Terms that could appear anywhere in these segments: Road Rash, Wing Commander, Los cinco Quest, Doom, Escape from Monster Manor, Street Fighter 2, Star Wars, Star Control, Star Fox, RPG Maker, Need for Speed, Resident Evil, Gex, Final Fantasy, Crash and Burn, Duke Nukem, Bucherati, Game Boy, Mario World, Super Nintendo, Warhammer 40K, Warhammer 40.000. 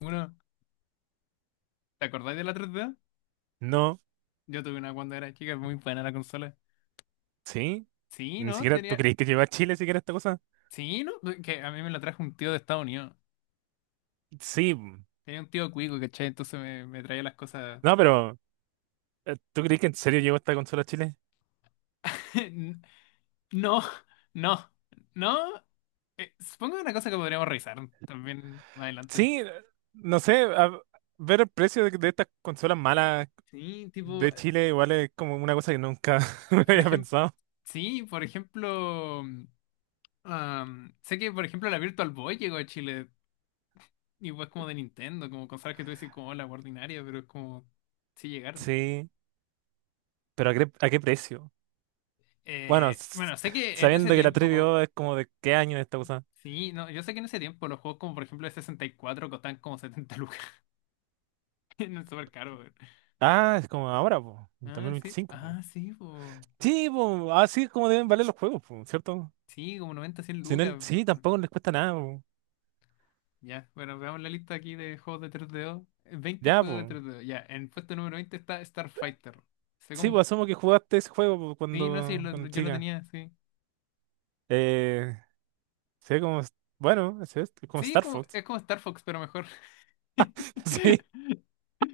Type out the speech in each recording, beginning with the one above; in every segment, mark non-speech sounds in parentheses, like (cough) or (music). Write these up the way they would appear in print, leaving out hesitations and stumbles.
Uno, ¿te acordáis de la 3D? No, Yo tuve una cuando era chica, muy buena la consola. sí. Sí, Ni ¿no? siquiera, ¿tú Tenía. crees que llegó a Chile siquiera esta cosa? Sí, ¿no? Pues, que a mí me la trajo un tío de Estados Unidos. Sí. Mm. Tenía un tío cuico, ¿cachai? Entonces me traía las cosas. No, pero ¿tú crees que en serio llegó esta consola a Chile? (laughs) N- No, no, no. Supongo que una cosa que podríamos revisar también más adelante. Sí, no sé, ver el precio de estas consolas malas Sí, tipo, de Chile igual es como una cosa que nunca (laughs) me por había ejemplo. pensado. Sí, por ejemplo. Sé que, por ejemplo, la Virtual Boy llegó a Chile. Y es como de Nintendo, como cosas que tú decís como la ordinaria, pero es como. Sí llegaron. Sí, pero ¿a qué precio? Bueno, Bueno, sé que en ese sabiendo que la tiempo, 3DO es como de qué año esta cosa. sí, no, yo sé que en ese tiempo los juegos como por ejemplo el 64 costaban como 70 lucas (laughs) en el supercaro. Ah, es como ahora, po, en dos Ah, mil sí, veinticinco, po. ah, sí, po. Sí, po, así es como deben valer los juegos, po, ¿cierto? Sí, como 90 100 Sin él, lucas. sí, Bueno, tampoco les cuesta nada, po. ya, bueno, veamos la lista aquí de juegos de 3DO. 20 Ya, juegos po. de 3DO, ya, en puesto número 20 está Starfighter. Sé Sí, como, pues asumo que jugaste ese juego pues, sí, no sé, sí, cuando, cuando yo lo chica. tenía, sí. Eh, se ve como, bueno, se ve como Sí, es Star como, Fox. es como Star Fox, pero mejor. (laughs) Sí, (laughs)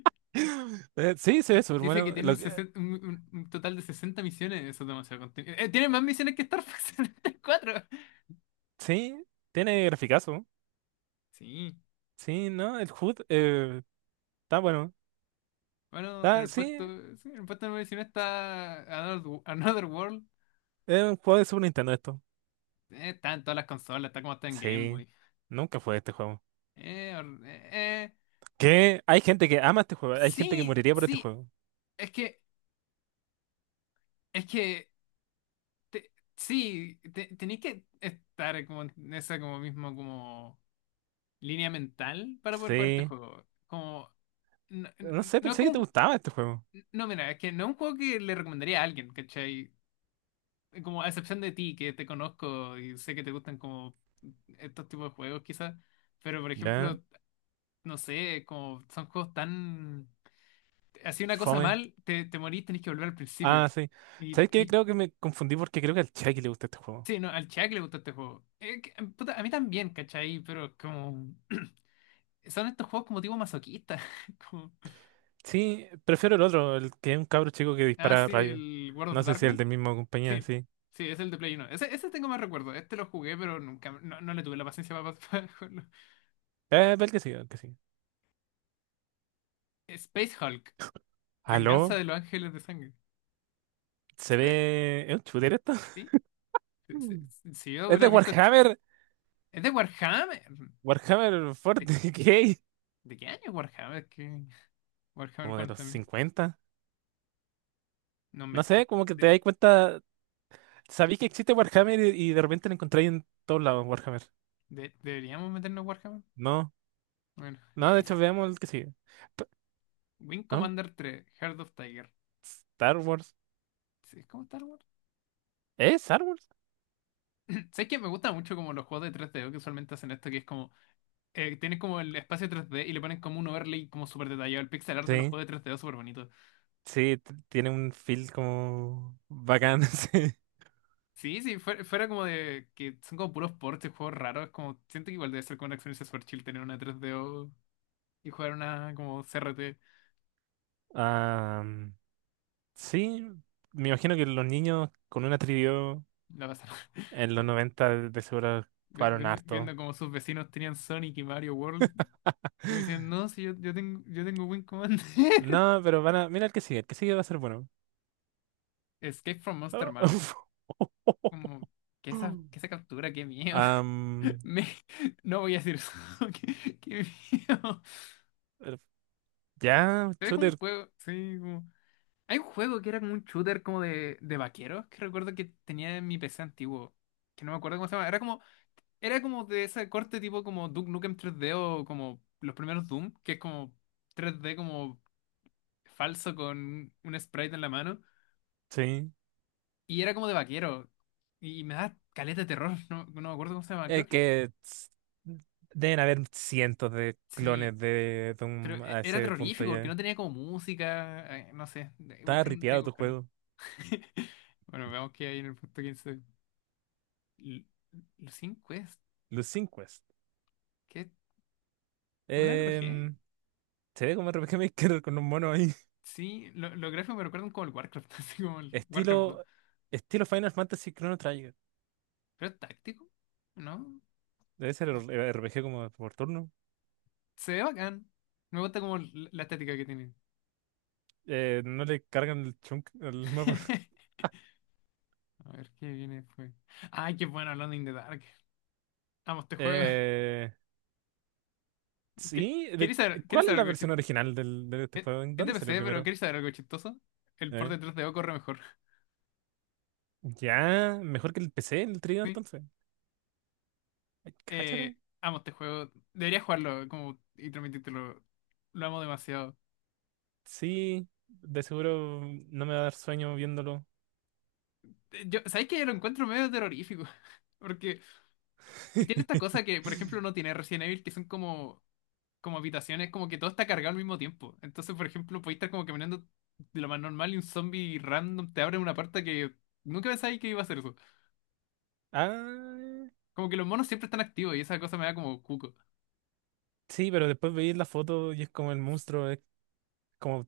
Sí, se ve súper Dice que bueno. tiene Lo que, 60 un total de 60 misiones. Eso es demasiado contenido. Tiene más misiones que Star Fox 74. sí, tiene graficazo. Sí. Sí, ¿no? El HUD está bueno. Bueno, en Está, el sí, puesto, sí, en el puesto número 19 está Another World. es un juego de Super Nintendo esto. Está en todas las consolas, está como está en Game Sí, Boy. nunca jugué este juego. Eh, or- eh, eh, Que hay gente que ama este juego, hay gente que sí, moriría por este sí. juego. Es que, es que, sí, tenéis que estar como en esa como mismo como línea mental para poder jugar este Sí, juego. Como no, no sé, no es pensé que te como... gustaba este juego. No, mira, es que no es un juego que le recomendaría a alguien, ¿cachai? Como a excepción de ti, que te conozco y sé que te gustan como estos tipos de juegos, quizás. Pero, por Ya, ejemplo, no sé, como son juegos tan... Así una cosa fome. mal, te morís, tenés que volver al Ah, principio. sí. Y ¿Sabes qué? tenés- Creo que me confundí porque creo que al Chucky le gusta este juego. Sí, no, al Chuck le gusta este juego. Puta, a mí también, ¿cachai? Pero como... (clears throat) Son estos juegos como tipo masoquista. (laughs) Como... Sí, prefiero el otro, el que es un cabro chico que Ah, dispara sí, rayos. el World No of sé si el Darkness. de misma compañía, Sí, sí. sí, es el de Play uno. Ese tengo más recuerdo. Este lo jugué, pero nunca, no, no le tuve la paciencia para, (laughs) para jugarlo. El que sí, el que sí. Space Hulk, Venganza ¿Aló? de los Ángeles de Sangre. Se ve- ¿Es un shooter esto? (laughs) sí, Mm. Si yo Es de hubiera visto... Warhammer. Es de Warhammer. Warhammer ¿De qué, 40K. de qué año es Warhammer? (laughs) Warhammer Como de los 40.000. 50. No, No sé, como que te de- das cuenta. Sabí que existe Warhammer y de repente lo encontráis en todos lados, Warhammer. ¿Deberíamos meternos Warhammer? No, Bueno. no, de hecho (laughs) veamos el que sigue. P- Wing ¿No? Commander 3, Heart of Tiger. Star Wars. Sí, ¿cómo Star Wars? ¿Es Star Wars? (clears throat) ¿Sabes que me gusta mucho como los juegos de 3DO que usualmente hacen esto, que es como tienes como el espacio 3D y le ponen como un overlay como súper detallado? El pixel art de los Sí. juegos de 3D es súper bonito. Sí, tiene un feel como bacán. (laughs) Sí, Sí, sí, fuera como de que son como puros ports y juegos raros. Como, siento que igual debe ser como una experiencia súper chill tener una tres d y jugar una como CRT. ah, sí, me imagino que los niños con una trivio La pasar. (laughs) en los 90, de seguro jugaron Viendo, harto. viendo (gasps) como sus vecinos tenían Sonic y Mario World. Como (laughs) diciendo, no, si yo tengo Wing Commander. (laughs) No, pero van a. Mira el que sigue va a ser bueno. Escape from Monster Manor. Como, (laughs) que esa captura, qué miedo. Am, (laughs) Me- no voy a decir eso. (laughs) Qué miedo. eh, ya, Se ve como shooter, un juego, sí, como... Hay un juego que era como un shooter como de vaqueros, que recuerdo que tenía en mi PC antiguo, que no me acuerdo cómo se llama. Era como de ese corte tipo como Duke Nukem 3D o como los primeros Doom, que es como 3D como falso con un sprite en la mano. sí. Y era como de vaquero. Y me da caleta de terror, (laughs) no, no me acuerdo cómo se llama. Creo Es que que deben haber cientos de sí, clones de pero Doom a era ese punto terrorífico porque no ya. tenía como música, no sé, tengo Está tengo ripiado que tu buscarlo. juego. (laughs) Bueno, veamos qué hay en el punto 15. L- Los cinco Quest, Los 5. ¿qué? ¿Es un RPG? Em, se ve como RPG Maker (laughs) con un mono ahí. Sí, los gráficos me recuerdan como el Warcraft, (laughs) así como el Warcraft 2. Estilo, estilo Final Fantasy Chrono Trigger. Pero es táctico, ¿no? Debe ser el RPG como por turno. Se ve bacán. Me gusta como la estética que tiene. No le cargan el chunk al mapa. (laughs) (laughs) A ver, ¿qué viene después? Ay, qué bueno, hablando in the Dark. Amo este juego. (laughs) Eh, sí, ¿Queréis saber, queréis ¿cuál es saber la algo versión chistoso? original de este Es juego? ¿En es de dónde salió PC, pero primero? ¿queréis saber algo chistoso? El port Eh, de 3DO corre mejor. (laughs) ya, mejor que el PC, el trío Sí. entonces. Ay, cáchate. Amo este juego. Debería jugarlo como, y transmitírtelo. Lo amo demasiado. Sí, de seguro no me va a dar sueño viéndolo. Yo, ¿sabes que lo encuentro medio terrorífico? (laughs) Porque tiene esta cosa que, por ejemplo, no (laughs) tiene Resident Evil, que son como habitaciones, como que todo está cargado al mismo tiempo. Entonces, por ejemplo, podéis estar como caminando de lo más normal y un zombie random te abre una puerta que nunca pensáis que iba a hacer eso. Ah, Como que los monos siempre están activos y esa cosa me da como cuco. sí, pero después veis la foto y es como el monstruo. Como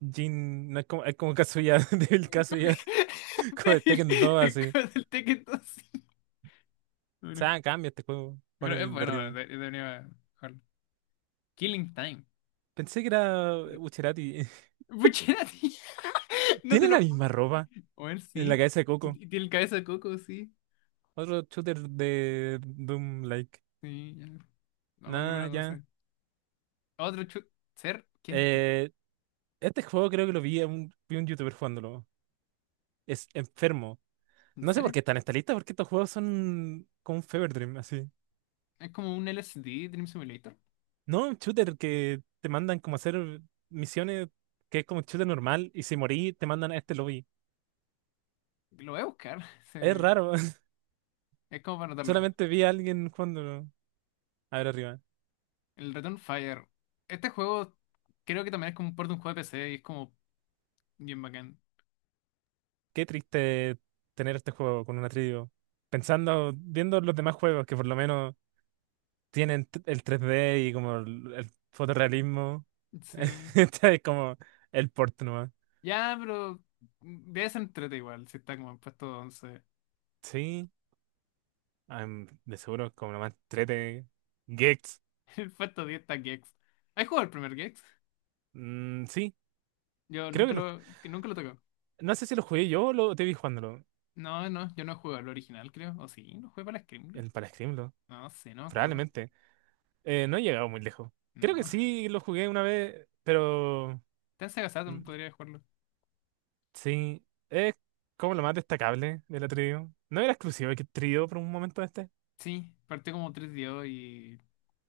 Jin, no es como, es como Kazuya, (laughs) Devil Kazuya, (laughs) como de Débil, Tekken 2, es así. como del Tekken 2. O Bueno, sea, cambia este juego, pon pero es el de bueno, arriba. Debería jugarlo. Killing Time. Pensé que era Bucherati. Puchera, (laughs) (laughs) no te Tiene la lo. misma ropa A en la sí. cabeza de Coco. Y tiene el cabeza de coco, sí. Otro shooter de Doom like. Sí, ya. Vamos al Nada, número ya. 12. Otro ser, ¿qué es esto? Eh, este juego creo que lo vi a un, vi un youtuber jugándolo. Es enfermo. ¿En No sé por serio? qué está en esta lista, porque estos juegos son como un fever dream, así. Es como un LSD Dream Simulator. No, un shooter que te mandan como a hacer misiones que es como un shooter normal y si morí te mandan a este lobby. Lo voy a buscar. (laughs) Es Sí. raro. (laughs) Es como para notarlo. Solamente vi a alguien jugándolo. A ver arriba. El Return Fire. Este juego creo que también es como un port de un juego de PC y es como bien bacán. Qué triste tener este juego con una trío. Pensando, viendo los demás juegos que por lo menos tienen el 3D y como el fotorrealismo. (laughs) Sí. Este es como el port nomás. Ya, pero debe ser entrete igual, si está como en puesto 11. Sí, de seguro es como nomás 3D. Gex. (laughs) En puesto 10 está Gex. ¿Has jugado el primer Gex? Mm, sí, Yo creo que nunca lo. lo, que nunca lo tocó. No sé si lo jugué yo o lo te vi jugándolo. No, no, yo no he jugado el original, creo. ¿O sí? ¿No jugué para la Scream? El para Screamlo. No sé, no me acuerdo. Probablemente. No he llegado muy lejos. Creo que No. sí lo jugué una vez, pero. Está en Sega mm, Saturn, podría jugarlo. Sí, es como lo más destacable de la trío. No era exclusivo que trío por un momento este. Sí, partió como 3DO y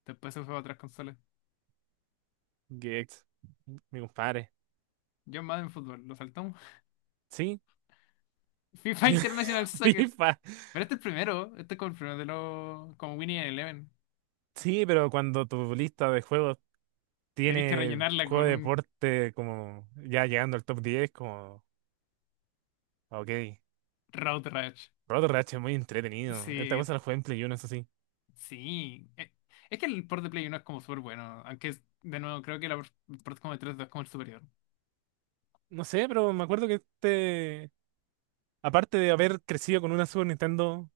después se fue a otras consolas. Gex, mi compadre. Yo más en fútbol, lo saltamos. Sí, (laughs) FIFA (laughs) International Soccer. FIFA. Pero este es el primero, este es como el primero de los... como Winnie Eleven. Sí, pero cuando tu lista de juegos Tenéis que tiene rellenarla juego con de un deporte como ya llegando al top 10 como, ok, Road Rash. Rotor Rash es muy entretenido. Esta Sí, cosa la jugué en Play 1, eso sí. sí. Es que el port de Play 1 es como súper bueno, aunque de nuevo creo que el port como de 3 es como el superior. No sé, pero me acuerdo que este, aparte de haber crecido con una Super Nintendo,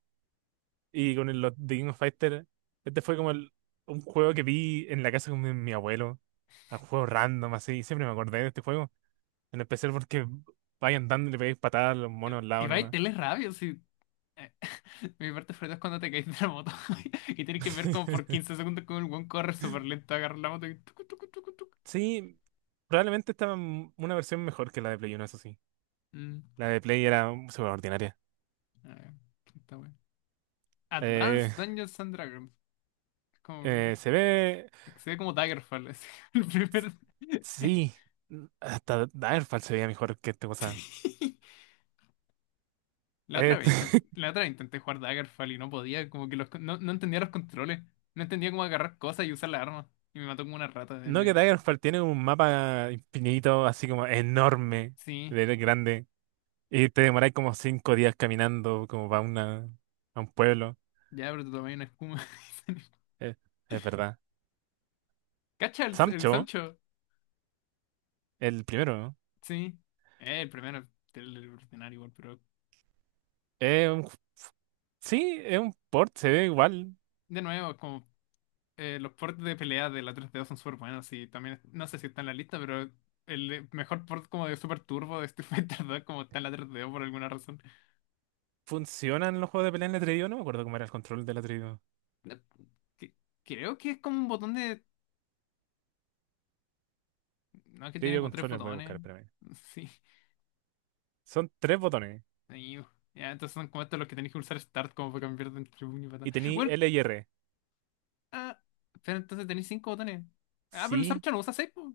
y con los The King of Fighters, este fue como un juego que vi en la casa con mi abuelo, un juego random así, siempre me acordé de este juego, en especial porque vais andando y le pegáis patadas a los monos al Y lado va y nomás. tenés rabia, sí. Eh, Mi parte favorita es cuando te caes de la moto (laughs) y tienes que ver como por (laughs) 15 segundos como el buen corre súper lento, agarra la moto y tucu, tucu, tucu, tucu. Sí, probablemente estaba una versión mejor que la de Play 1, eso sí. Mm, La de Play era súper ordinaria. a ver, está bueno. Advanced Eh, Dungeons and Dragons. Es Como, eh, se ve, Se ve como Daggerfall, así, (laughs) el primer... (laughs) sí, hasta Daggerfall se veía mejor que esta cosa. Sí. Este- (laughs) La otra vez intenté jugar Daggerfall y no podía, como que no entendía los controles. No entendía cómo agarrar cosas y usar la arma. Y me mató como una rata en no que el... Daggerfall tiene un mapa infinito, así como enorme, Sí, de grande. Y te demoráis como 5 días caminando como para una, a un pueblo. ya, pero te tomé una espuma. (laughs) Eh, es verdad. Cacha el Sancho, Sancho. el primero, ¿no? Sí, el primero del ordinario igual, pero Es un ju- sí, es un port, se ve igual. de nuevo, como los ports de pelea de la 3DO son súper buenos y también, no sé si está en la lista, pero el mejor port como de Super Turbo de Street Fighter 2 como está en la 3DO por alguna razón. Funcionan los juegos de pelea en el Atreidío. No me acuerdo cómo era el control del Atreidío. Eh, que- Creo que es como un botón de... No, que tiene Atreidío como tres controles voy a botones. buscar, espérame. (laughs) Sí, Son tres botones. ahí, ya, entonces son como estos los que tenéis que usar Start como para cambiar de entre puño y patada. Y tení Bueno, L y R. ah, pero entonces tenéis cinco botones. Ah, pero el Sí, Samcha no usa seis, po.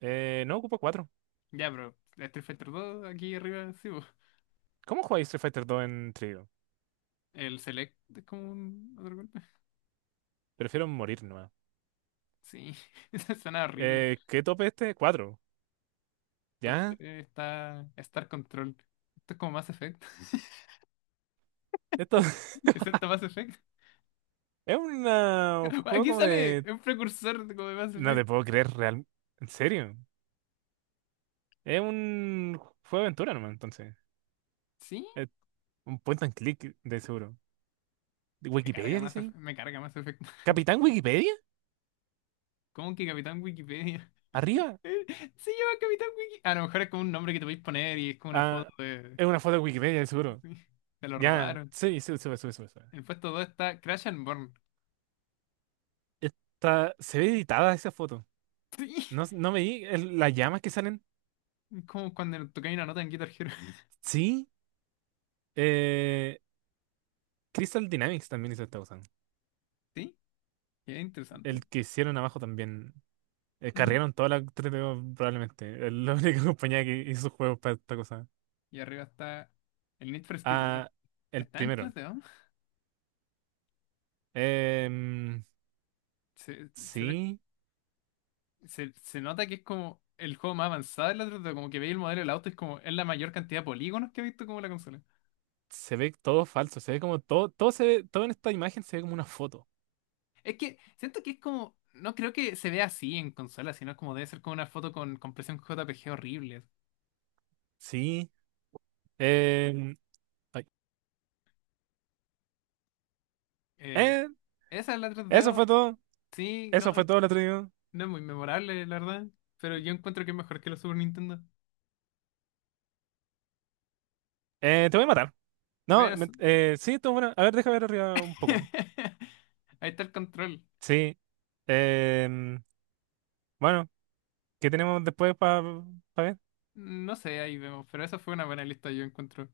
no ocupa cuatro. Ya, pero Street Fighter 2 aquí arriba, sí, po. ¿Cómo jugáis Street Fighter 2 en Atreidío? El Select es como un otro golpe. Prefiero morir nomás. Sí, (laughs) eso suena horrible. ¿Qué tope este? Cuatro. Top ¿Ya? 3 está Star Control. Esto es como Mass Effect. (laughs) Esto (laughs) ¿Excepto Mass Effect? es un (laughs) juego Aquí como sale de. un precursor de como de Mass No te Effect. puedo creer real. ¿En serio? Es un juego de aventura nomás, entonces. Sí, Es un point and click de seguro. ¿De me carga ¿Wikipedia Mass dice ahí? Effect. Me carga Mass Effect. (laughs) ¿Capitán Wikipedia? ¿Cómo que Capitán Wikipedia? (laughs) ¿Arriba? Eh, Se llama Capitán Wiki. A lo mejor es como un nombre que te podéis poner y es como una Ah, foto de. es una foto de Wikipedia de (laughs) seguro. Sí, te lo Ya, robaron. sí, sube, sube, sube, sube. Sube. En el puesto 2 está Crash and Burn. (laughs) Está, se ve editada esa foto. Sí, No, no veí las llamas que salen. como cuando tocáis una nota en Guitar Hero. Sí. Eh, Crystal Dynamics también hizo esta cosa. (laughs) Sí, es interesante. El que hicieron abajo también. Eh, Mm. cargaron toda la 3DO probablemente. Es la única (laughs) compañía que hizo juegos para esta cosa. Y arriba está el Need for Speed uno. Ah, el Está en primero. 3D, ¿no? Em, Se, se ve- sí, Se nota que es como el juego más avanzado de la 3D. Como que veis el modelo del auto, es como es la mayor cantidad de polígonos que he visto como la consola. se ve todo falso, se ve como todo, todo en esta imagen se ve como una foto. Es que siento que es como. No creo que se vea así en consola, sino como debe ser como una foto con compresión JPG horrible. Sí. em, ay, Eh, eh, Esa es la eso 3D, fue todo. sí, no, Eso fue todo lo atrevido. no es muy memorable, la verdad. Pero yo encuentro que es mejor que la Super Nintendo. Te voy a matar. Bueno, No, sí, estuvo bueno. A ver, deja ver arriba un poco. (laughs) ahí está el control. Sí. em, bueno, ¿qué tenemos después para ver? No sé, ahí vemos, pero esa fue una buena lista, yo encuentro.